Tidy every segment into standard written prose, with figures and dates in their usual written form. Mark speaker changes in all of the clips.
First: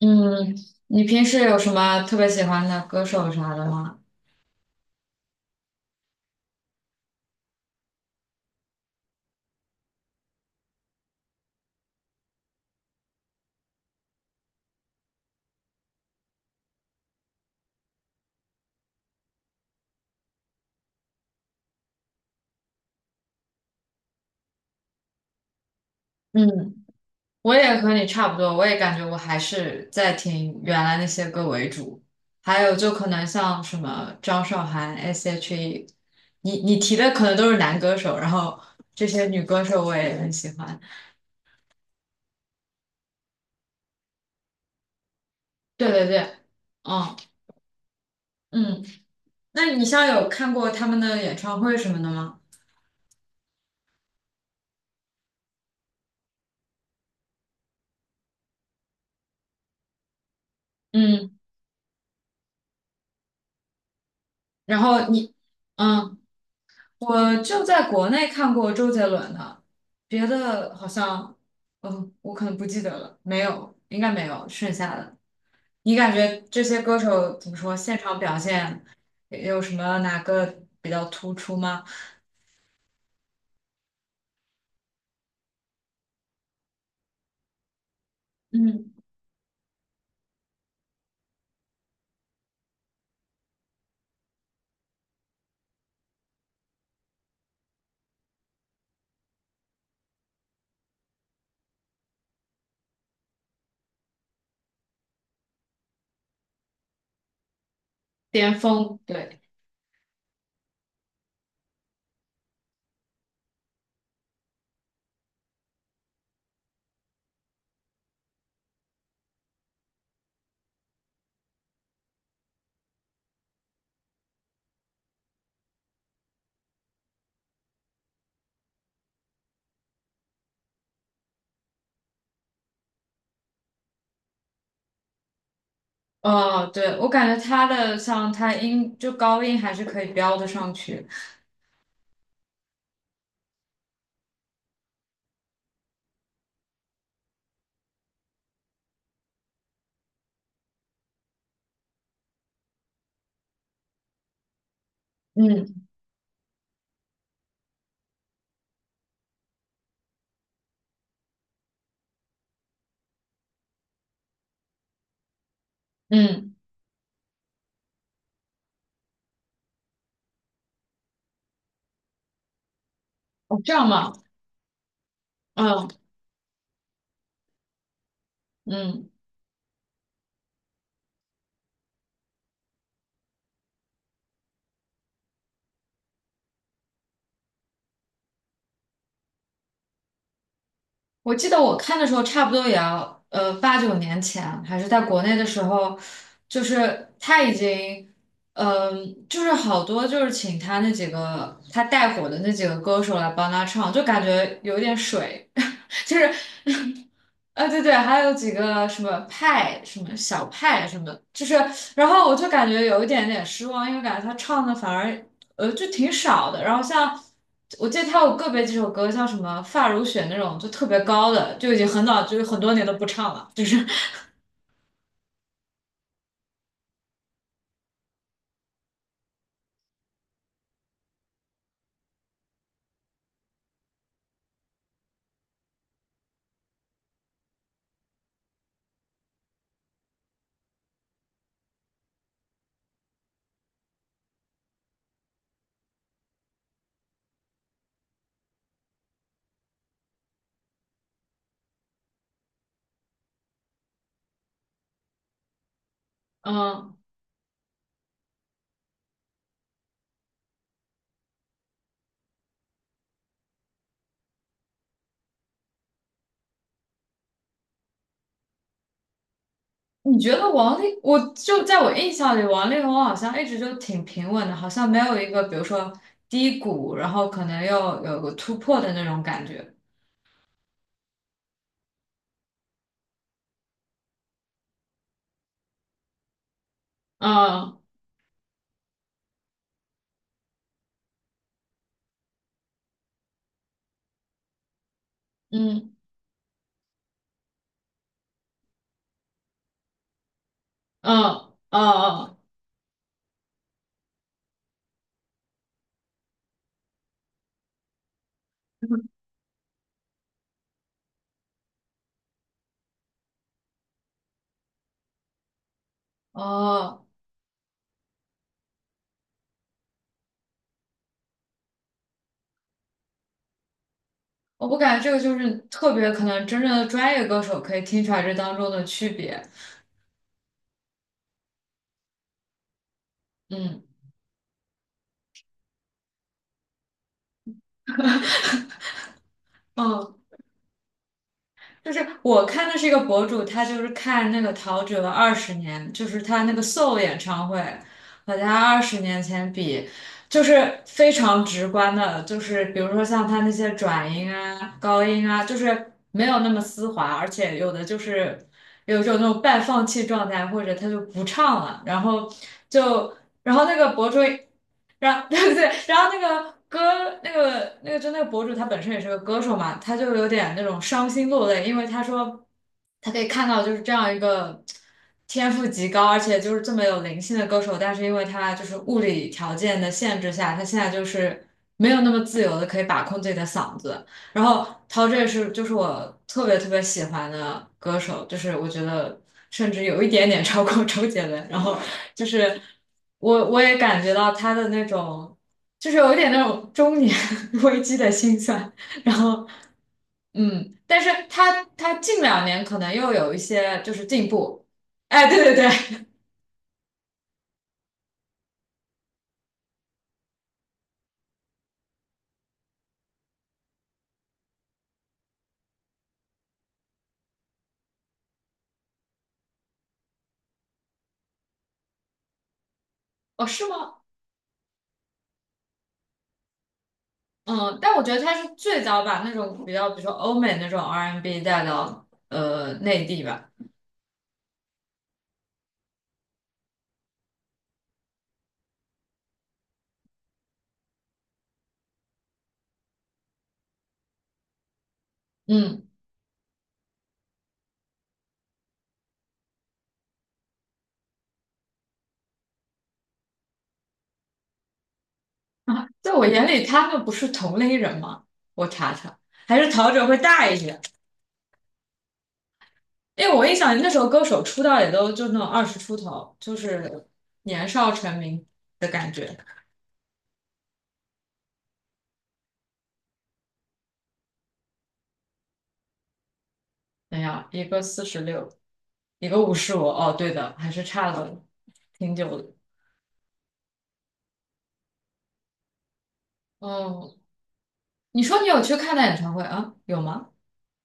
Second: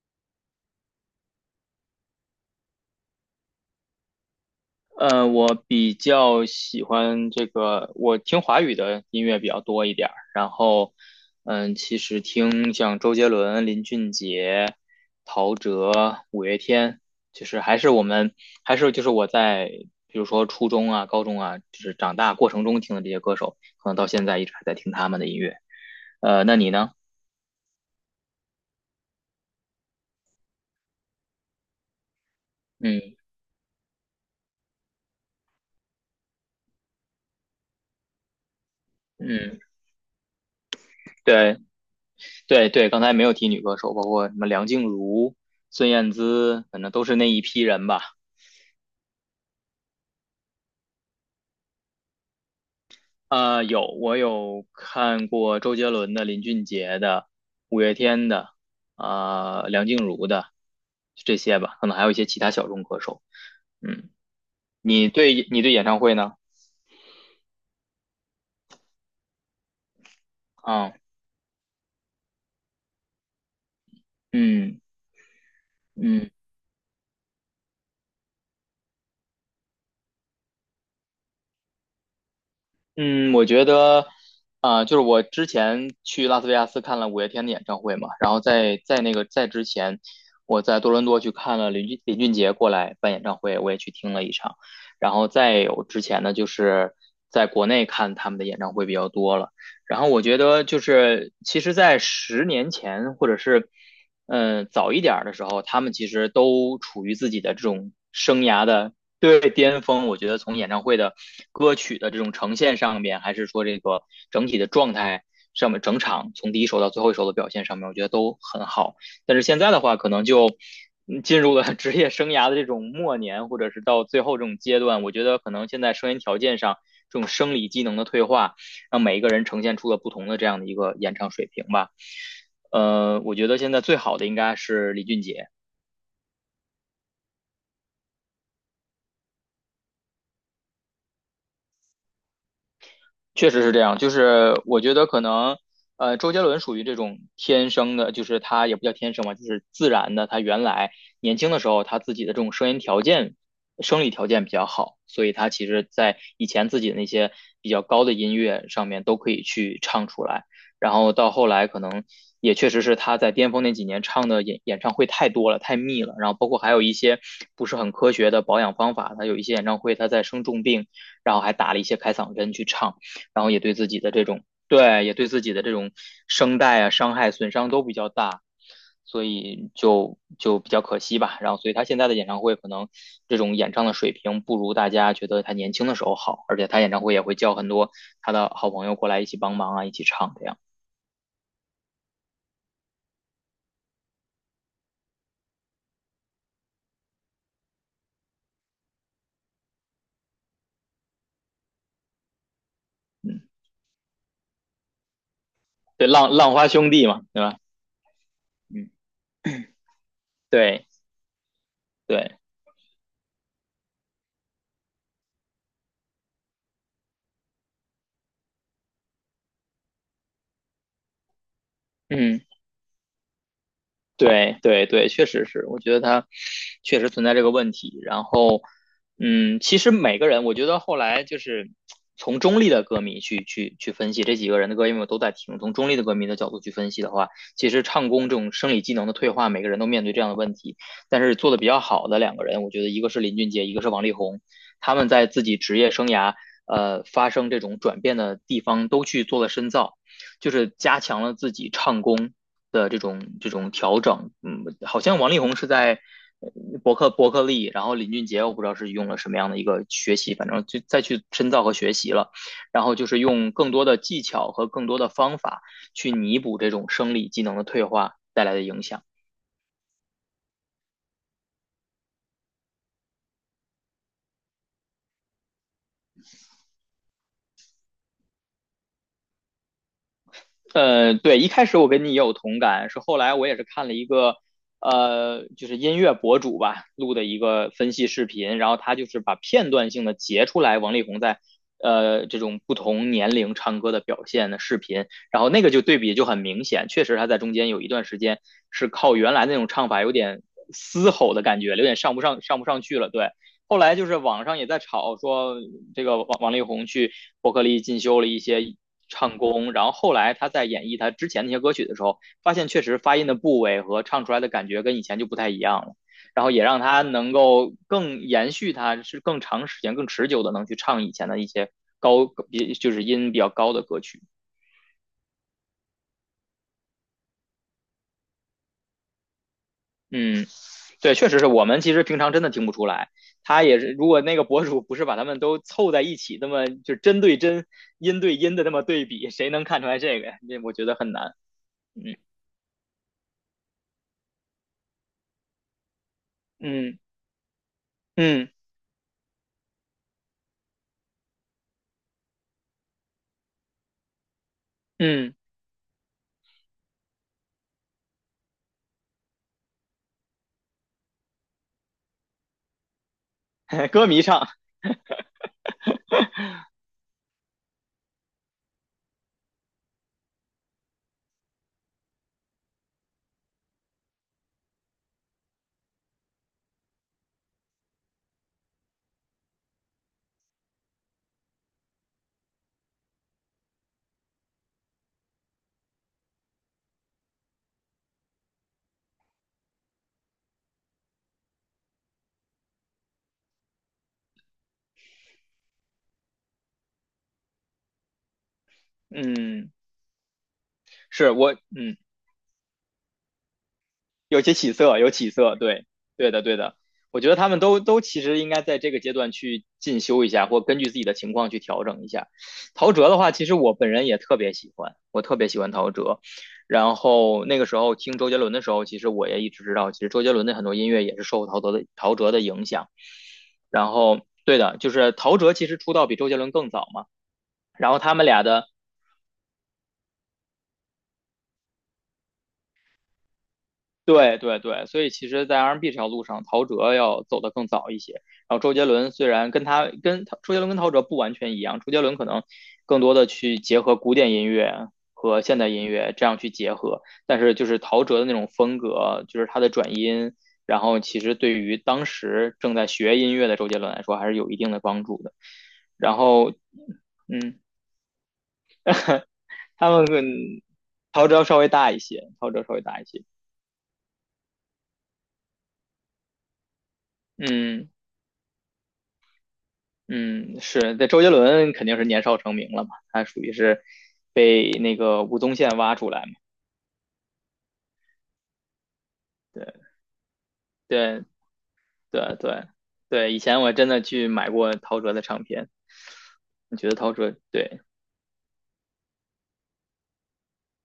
Speaker 1: 嗯，你平时有什么特别喜欢的歌手啥的吗？
Speaker 2: 我比较喜欢这个，我听华语的音乐比较多一点儿，然后，其实听像周杰伦、林俊杰、陶喆、五月天，就是还是我们还是就是我在比如说初中啊、高中啊，就是长大过程中听的这些歌手，可能到现在一直还在听他们的音乐。那你
Speaker 1: 嗯，
Speaker 2: 呢？
Speaker 1: 我也和你差不多，我也感觉我还是在听原来那些歌为主，还有就可
Speaker 2: 嗯
Speaker 1: 能像什么张韶涵、S.H.E，你提的可能都是男歌手，然后这些女
Speaker 2: 嗯，
Speaker 1: 歌手我也很喜欢。
Speaker 2: 对对对，刚才没有提女歌手，包括什么梁静茹、孙
Speaker 1: 对对
Speaker 2: 燕
Speaker 1: 对，
Speaker 2: 姿，反正都
Speaker 1: 嗯
Speaker 2: 是那一批人吧。
Speaker 1: 嗯，那你像有看过他们的演唱会什么的吗？
Speaker 2: 啊，有，我有看过周杰伦的、林俊杰的、五月天的，啊梁静茹的这
Speaker 1: 嗯，
Speaker 2: 些吧，可能还有一些其他小众歌手。嗯，
Speaker 1: 然后
Speaker 2: 你
Speaker 1: 你。
Speaker 2: 对你对演唱会
Speaker 1: 嗯。
Speaker 2: 呢？
Speaker 1: 我就在国内看过周杰伦的，别的好
Speaker 2: 啊，
Speaker 1: 像，我可能不记得了，没有，应该没有剩
Speaker 2: 嗯
Speaker 1: 下的。你感
Speaker 2: 嗯。
Speaker 1: 觉这些歌手怎么说，现场表现有什么哪个比较突出吗？
Speaker 2: 嗯，我觉得，就是我之前去拉斯维加斯看了五月天的演唱会嘛，然后在
Speaker 1: 嗯，
Speaker 2: 在那个在之前，我在多伦多去看了林俊杰过来办演唱会，我也去听了一场，然后再有之前呢，就是在国内看他们的演唱会比较多了，然后我觉得就是其实，在十年前或者是早一点儿的时候，他们其实都处于自己的这种生
Speaker 1: 巅
Speaker 2: 涯的，
Speaker 1: 峰，对，
Speaker 2: 对，巅峰，我觉得从演唱会的歌曲的这种呈现上面，还是说这个整体的状态上面，整场从第一首到最后一首的表现上面，我觉得都很好。但是现在的话，可能就进入了 职业生涯的这种末年，或者是到最后这种阶段，我觉得可能现在声音条件上这种生理机能的退化，让每一个人呈现出了不同的这样的一个演唱水平吧。我觉得现在最好的应该是李俊杰，
Speaker 1: 哦，对，我感觉他的像他音就高音还是可以飙得上去。
Speaker 2: 确实是这样，就是我觉得可能，周杰伦属于这种天生的，就是他也不叫天生吧，就是自然的。他原来年轻的时候，他自己的这种声音条件、生理条件比较好，所以他其
Speaker 1: 嗯
Speaker 2: 实在以前自己的那些比较高的音乐上面都可以去唱出来。然后到后来，可能也确实是他在巅峰那几年唱的演唱会太多了，太密了。然后包
Speaker 1: 嗯，
Speaker 2: 括还有一些不是很科学的保养方法，他有一些演唱会他在生重病，然后还打了一些开嗓针去唱。然后
Speaker 1: 哦
Speaker 2: 也
Speaker 1: 这
Speaker 2: 对自
Speaker 1: 样
Speaker 2: 己的
Speaker 1: 吗？
Speaker 2: 这种，对，也对自己的这种
Speaker 1: 嗯
Speaker 2: 声带啊伤害损伤都比较大，
Speaker 1: 嗯。
Speaker 2: 所以就比较可惜吧。然后，所以他现在的演唱会可能这种演唱的水平不如大家觉得他年轻的时候好，而且他演唱会也会叫很多他的好朋友过来一起帮忙啊，一起唱这样。
Speaker 1: 我记得我看的时候，差不多也要八九年前，还是在国内的时候，就是他已经，就是好多就是请他那几个他带火的那几个歌手来
Speaker 2: 嗯，
Speaker 1: 帮他唱，就感觉有点水，
Speaker 2: 对，
Speaker 1: 就
Speaker 2: 浪
Speaker 1: 是。
Speaker 2: 浪花兄弟嘛，对吧？
Speaker 1: 啊，对对，还有几个
Speaker 2: 嗯，
Speaker 1: 什么派，什么小派，
Speaker 2: 对
Speaker 1: 什么，就是，然后我
Speaker 2: 对，
Speaker 1: 就感觉有一点点失望，因为感觉他唱的反而，就挺少的。然后像我记得他有个别几首歌，像什么《发如雪》那种，就特别高的，就已经很早，就
Speaker 2: 嗯。
Speaker 1: 是很多年都不唱了。就是，
Speaker 2: 对对对，确实是，我觉得他确实存在这个问题。然后。其实每个人，我觉得后来就是从中立的歌迷去分析这几个人的歌，因为我都在听，从中立的歌迷的角度去分析的话，其实唱功这种生理机能的退化，每个人都面对这样的问题。但是做的比较好的两个人，我觉得一个是林俊杰，一个是王力宏，他们在自己职业生涯发生这种转变的地方都去做了深造。就是加强了自己唱功的这种调整。嗯，好像王力宏是在呃伯
Speaker 1: 嗯，
Speaker 2: 克伯克利，然后林俊杰我不知道是用了什么样的一个学习，反正就再去深造和学习了。然后就是用更多的技巧和更多的方法去弥补这种生理机能的退化带来的影响。
Speaker 1: 你觉得王力，我就在我印象里，王力宏好像一直就挺平稳的，好像没有一个比如说低谷，然后可能又有个突破的那种感觉。
Speaker 2: 对，一开始我跟你也有同感，是后来我也是看了一个，就是音乐博主吧录的一个
Speaker 1: 嗯
Speaker 2: 分析视频，然后他就是把片段性的截出来王力宏在，这种不同年龄唱歌的表现的视频，然后那个就
Speaker 1: 嗯。
Speaker 2: 对比就很明显，确实他在中间有一段时间是靠原来那种唱法有点嘶吼的
Speaker 1: 嗯
Speaker 2: 感觉，
Speaker 1: 哦
Speaker 2: 有点上不
Speaker 1: 哦，
Speaker 2: 上上不上去了，对。后来就是网上也在吵说，这个王力宏去伯克利进修了一些唱功，然后后来他在演绎他之前那些歌曲的时候，发现确实发音的部位和唱出来的感觉跟以前就不太一样了，然后也让他
Speaker 1: 哦，
Speaker 2: 能够更延续他是更长时间、更持久的能去唱以前的一些高比就是音比较高的歌曲。
Speaker 1: 我不感觉这个就是特别可能真正的专业歌手可以听出来这当中的区别。
Speaker 2: 嗯，对，确实是我们其实平常真的听不出来。他也
Speaker 1: 嗯
Speaker 2: 是，如果那个博主不是把他们都凑在一起，那么就针对针、音对音的那么对比，谁能看出来
Speaker 1: 嗯，
Speaker 2: 这个呀？我觉得很难。
Speaker 1: 就是
Speaker 2: 嗯
Speaker 1: 我看的是一个博主，他就是看那个陶喆二十年，就是他那个 Soul
Speaker 2: 嗯
Speaker 1: 演唱会和
Speaker 2: 嗯
Speaker 1: 他20年前比，就是非常直观的，就是比如说像他那些转音啊、高音
Speaker 2: 嗯
Speaker 1: 啊，就是没有那么丝滑，而且有的就是有一种那种半放弃状态，或者他就不唱了，然后。就。然后那 个
Speaker 2: 歌
Speaker 1: 博主，
Speaker 2: 迷唱，
Speaker 1: 然 对对，然后那个歌，那个就那个博主他本身也是个歌手嘛，他就有点那种伤心落泪，因为他说他可以看到就是这样一个天赋极高，而且就是这么有灵性的歌手，但是因为他就是物理条件的限制下，他现在就是没有那么自由的可以把控自己的嗓子，然后陶喆也是，就是我特别特别喜欢的歌手，就是我觉得甚至有一点点 超过周杰伦。然后就是我也感觉到他的那种，就是有一点那种中年 危机的心酸。然后
Speaker 2: 嗯，
Speaker 1: 但是
Speaker 2: 是我，
Speaker 1: 他近两年可能又有一些就是进
Speaker 2: 有些
Speaker 1: 步。
Speaker 2: 起色，有
Speaker 1: 哎，
Speaker 2: 起
Speaker 1: 对对
Speaker 2: 色，对，
Speaker 1: 对，
Speaker 2: 对的，对的，我觉得他们都其实应该在这个阶段去进修一下，或根据自己的情况去调整一下。陶喆的话，其实我本人也特别喜欢，我特别喜欢陶喆。然后那个时候听周杰伦的时候，其实我也一直知道，其实周杰伦的很多音乐也是受陶喆的影响。
Speaker 1: 哦，是
Speaker 2: 然
Speaker 1: 吗？
Speaker 2: 后，对的，就是陶喆其实出道比周杰伦更早嘛，
Speaker 1: 嗯，
Speaker 2: 然
Speaker 1: 但
Speaker 2: 后
Speaker 1: 我觉
Speaker 2: 他
Speaker 1: 得
Speaker 2: 们
Speaker 1: 他
Speaker 2: 俩
Speaker 1: 是
Speaker 2: 的。
Speaker 1: 最早把那种比较，比如说欧美那种 R&B n 带到内地吧。
Speaker 2: 对对对，所以其实，在 R&B 这条路上，陶喆要走得更早一些。然后周杰伦虽然跟他跟他周杰伦跟陶喆不完全一样，周杰伦可能更多的去结合古典音乐和现代
Speaker 1: 嗯。
Speaker 2: 音乐这样去结合，但是就是陶喆的那种风格，就是他的转音，然后其实对于当时正在学音乐的周杰伦来说，还是有一定的帮助的。
Speaker 1: 啊，在
Speaker 2: 然
Speaker 1: 我眼
Speaker 2: 后，
Speaker 1: 里，他们不是同
Speaker 2: 嗯，
Speaker 1: 类人吗？我查查，还是陶
Speaker 2: 他们
Speaker 1: 喆会
Speaker 2: 跟
Speaker 1: 大一些，
Speaker 2: 陶喆稍微大一些，陶喆稍微大一
Speaker 1: 因
Speaker 2: 些，
Speaker 1: 为我一想，那时候歌手出道也都就那种二十出头，就是年
Speaker 2: 嗯。
Speaker 1: 少成名的感觉。
Speaker 2: 嗯，是，那周杰伦肯定是年少成名了嘛，他属于是被那个吴宗宪挖出来嘛。
Speaker 1: 哎呀，一个46，一个55，
Speaker 2: 对
Speaker 1: 哦，对的，还是差
Speaker 2: 对
Speaker 1: 了挺
Speaker 2: 对
Speaker 1: 久的。
Speaker 2: 对对，以前我真的去买过陶喆的唱片，你觉得陶
Speaker 1: 哦，
Speaker 2: 喆对，
Speaker 1: 你说你有去看他演唱会啊？有吗？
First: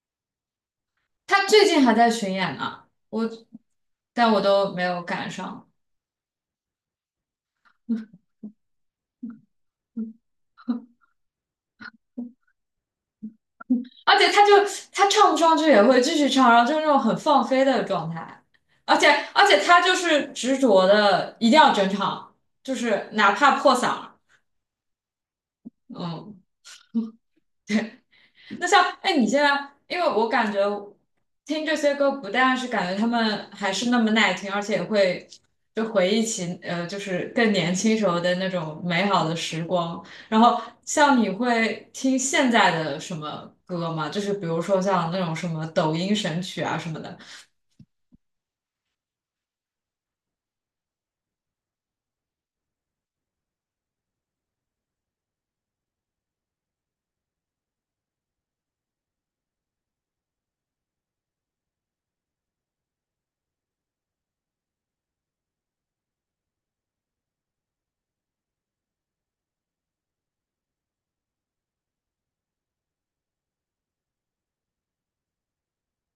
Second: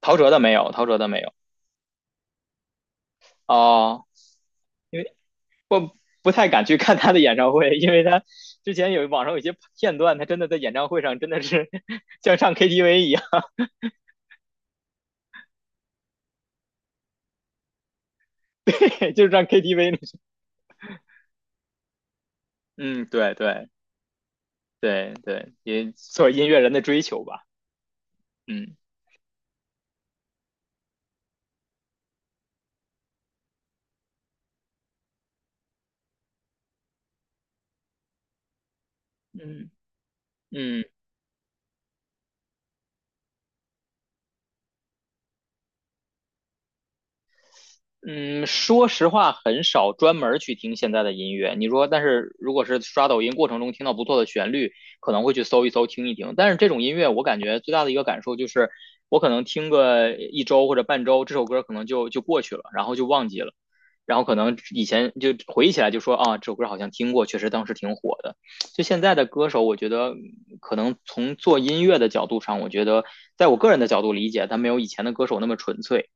Speaker 2: 陶喆的没有，陶喆的没有。
Speaker 1: 他最近还在巡演呢，我，
Speaker 2: 哦，
Speaker 1: 但我都没
Speaker 2: 因
Speaker 1: 有
Speaker 2: 为
Speaker 1: 赶上。
Speaker 2: 我不太敢去看他的演唱会，因为他之前有网上有一些片段，他真的在演唱会上真的是 像唱 KTV 一样，
Speaker 1: 而且他就他唱不上去也会继续唱，然后就是那种很放飞的状态，而且
Speaker 2: 对，就是
Speaker 1: 而
Speaker 2: 唱
Speaker 1: 且他
Speaker 2: KTV
Speaker 1: 就
Speaker 2: 那种。
Speaker 1: 是执着的一定要整场，就
Speaker 2: 嗯，
Speaker 1: 是哪
Speaker 2: 对
Speaker 1: 怕
Speaker 2: 对
Speaker 1: 破嗓儿
Speaker 2: 对对，也做
Speaker 1: 嗯，
Speaker 2: 音乐人的追求吧。
Speaker 1: 那
Speaker 2: 嗯
Speaker 1: 像哎你现在，因为我感觉听这些歌不但是感觉他们还是那么耐听，而且也会就回忆起就是更年轻时候的那种美好的时
Speaker 2: 嗯。
Speaker 1: 光。然后
Speaker 2: 嗯
Speaker 1: 像你会听现在的什么歌吗？就是比如说像那种什么抖音神曲啊什么的。
Speaker 2: 嗯，说实话，很少专门儿去听现在的音乐。你说，但是如果是刷抖音过程中听到不错的旋律，可能会去搜一搜、听一听。但是这种音乐，我感觉最大的一个感受就是，我可能听个一周或者半周，这首歌可能就过去了，然后就忘记了，然后可能以前就回忆起来就说啊，这首歌好像听过，确实当时挺火的。就现在的歌手，我觉得可能从做音乐的角度上，我觉得在我个人的角度理解，他没有以前的歌手那么纯粹。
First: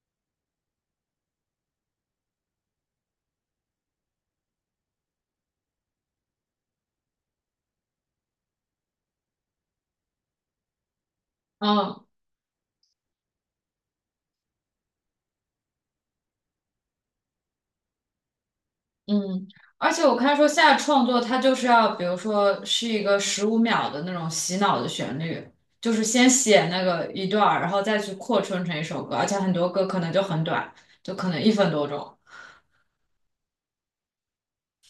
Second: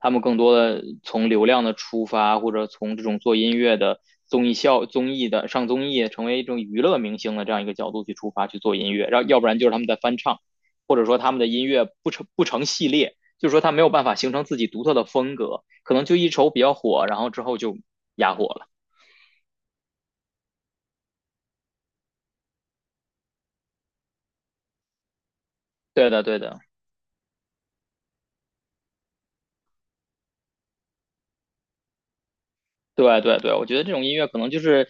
Speaker 2: 他们更多的从流量的出发，或者从这种做音乐的综艺的上综艺，成为一种娱乐明星的这样一个角度去出发去做音乐，然后要不然就是他们在翻唱，或者说他们的音乐
Speaker 1: 嗯
Speaker 2: 不成系列，就是说他没有办法形成自己独特的风格，可能就一首比较火，然后之后就哑火了。
Speaker 1: 嗯，而且我看说现在创作它就是要，比如说是一个15秒的那种洗脑的旋律，就是
Speaker 2: 对的，
Speaker 1: 先
Speaker 2: 对的。
Speaker 1: 写那个一段儿，然后再去扩充成一首歌，而且很多歌可能就很短，就可能一分多钟。
Speaker 2: 对对对，我觉得这种音乐可能就是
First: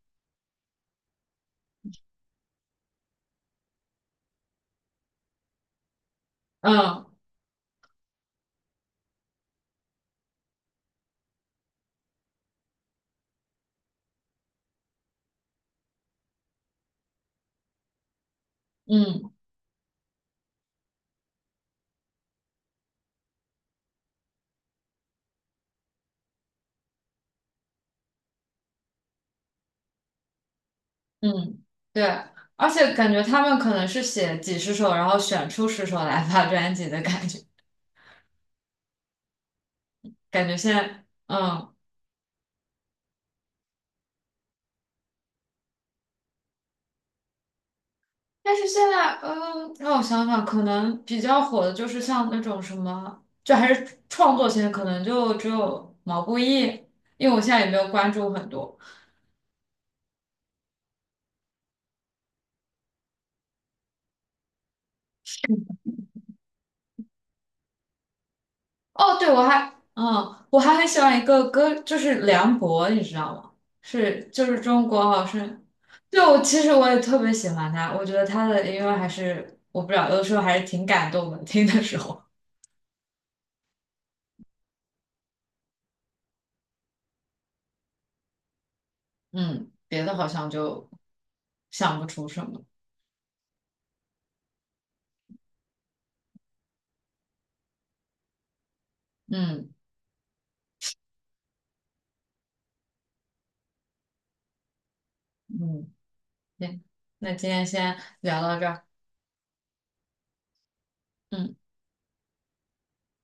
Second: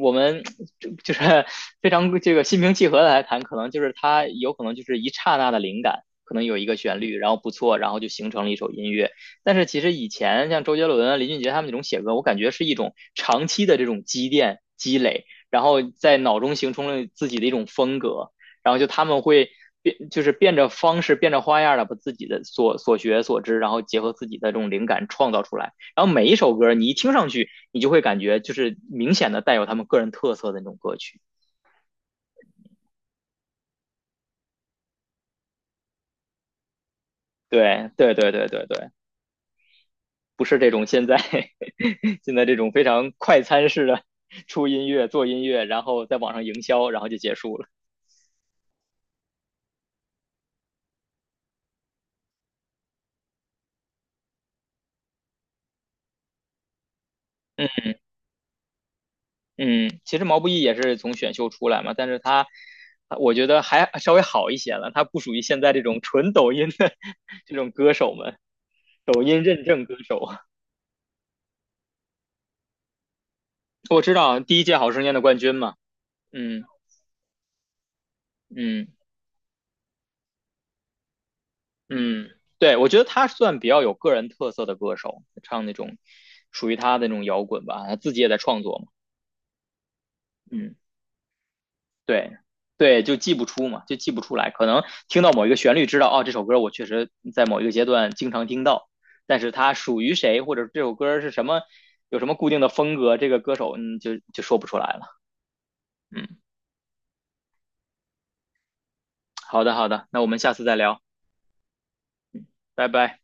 Speaker 2: 我们 就是 非常这个心平气和的来谈，可能就是它有可能就是一刹那的灵感，可能有一个旋
Speaker 1: 嗯
Speaker 2: 律，然后不错，然后就形成了一首音乐。但是其实以前像周杰伦啊、林俊杰他们那种写歌，我感觉是一种长期的这种积淀积累，然后在脑中形成了自己的一种风格，然后就他们
Speaker 1: 嗯
Speaker 2: 会。变就是变着方式、变着花样的把自己的所学所知，然后结合自己的这种灵感创造出来。然后每一首歌你一听上去，你就会感觉就是明显的带有他们个人特色的那种歌曲。
Speaker 1: 嗯，对，而且感觉他们可能是写几十首，然后选出十首来发专辑的感觉，
Speaker 2: 对对对对对对，不
Speaker 1: 感觉
Speaker 2: 是这
Speaker 1: 现
Speaker 2: 种
Speaker 1: 在
Speaker 2: 现在 现在这种非常快餐式的出音乐、做音乐，然后在网上营销，然后就结束了。
Speaker 1: 但是现在，嗯，让我想想，可能比较火的就是像那种什么，就还是创作型，可能就只有毛不易，因为我现在也
Speaker 2: 嗯
Speaker 1: 没有关注很多。
Speaker 2: 嗯，其实毛不易也是从选秀出来嘛，但是他我觉得还稍微好一些了，他不属于现在这种纯抖音的这种歌手们，
Speaker 1: 哦，
Speaker 2: 抖
Speaker 1: 对，我
Speaker 2: 音认
Speaker 1: 还
Speaker 2: 证歌手。
Speaker 1: 很喜欢一个歌，就是梁博，你知道吗？
Speaker 2: 我知
Speaker 1: 是，
Speaker 2: 道啊
Speaker 1: 就是
Speaker 2: 第一届
Speaker 1: 中
Speaker 2: 好
Speaker 1: 国
Speaker 2: 声音的
Speaker 1: 好
Speaker 2: 冠
Speaker 1: 声
Speaker 2: 军
Speaker 1: 音。
Speaker 2: 嘛，
Speaker 1: 对，我其
Speaker 2: 嗯
Speaker 1: 实我也特别喜欢他，我觉得他的音
Speaker 2: 嗯。
Speaker 1: 乐还是，我不知道，有的时候还是挺感动的，听的时候。
Speaker 2: 嗯，对，我觉得他算比较有个人特色的歌手，唱那种属于他的那种摇滚吧，他自己也在创作嘛。
Speaker 1: 嗯，别的好像
Speaker 2: 嗯，
Speaker 1: 就想不出
Speaker 2: 对，
Speaker 1: 什么。
Speaker 2: 对，就记不出嘛，就记不出来，可能听到某一个旋律知道，哦，这首歌我确实在某一个阶段经常听到，但是
Speaker 1: 嗯
Speaker 2: 它属于谁，或者这首歌是什么，有什么固定的风格，这个歌手就说不出来了。
Speaker 1: 嗯。
Speaker 2: 嗯，
Speaker 1: 行，那今天先聊到这儿。
Speaker 2: 好的好的，那我们下次再聊，
Speaker 1: 嗯。
Speaker 2: 拜拜。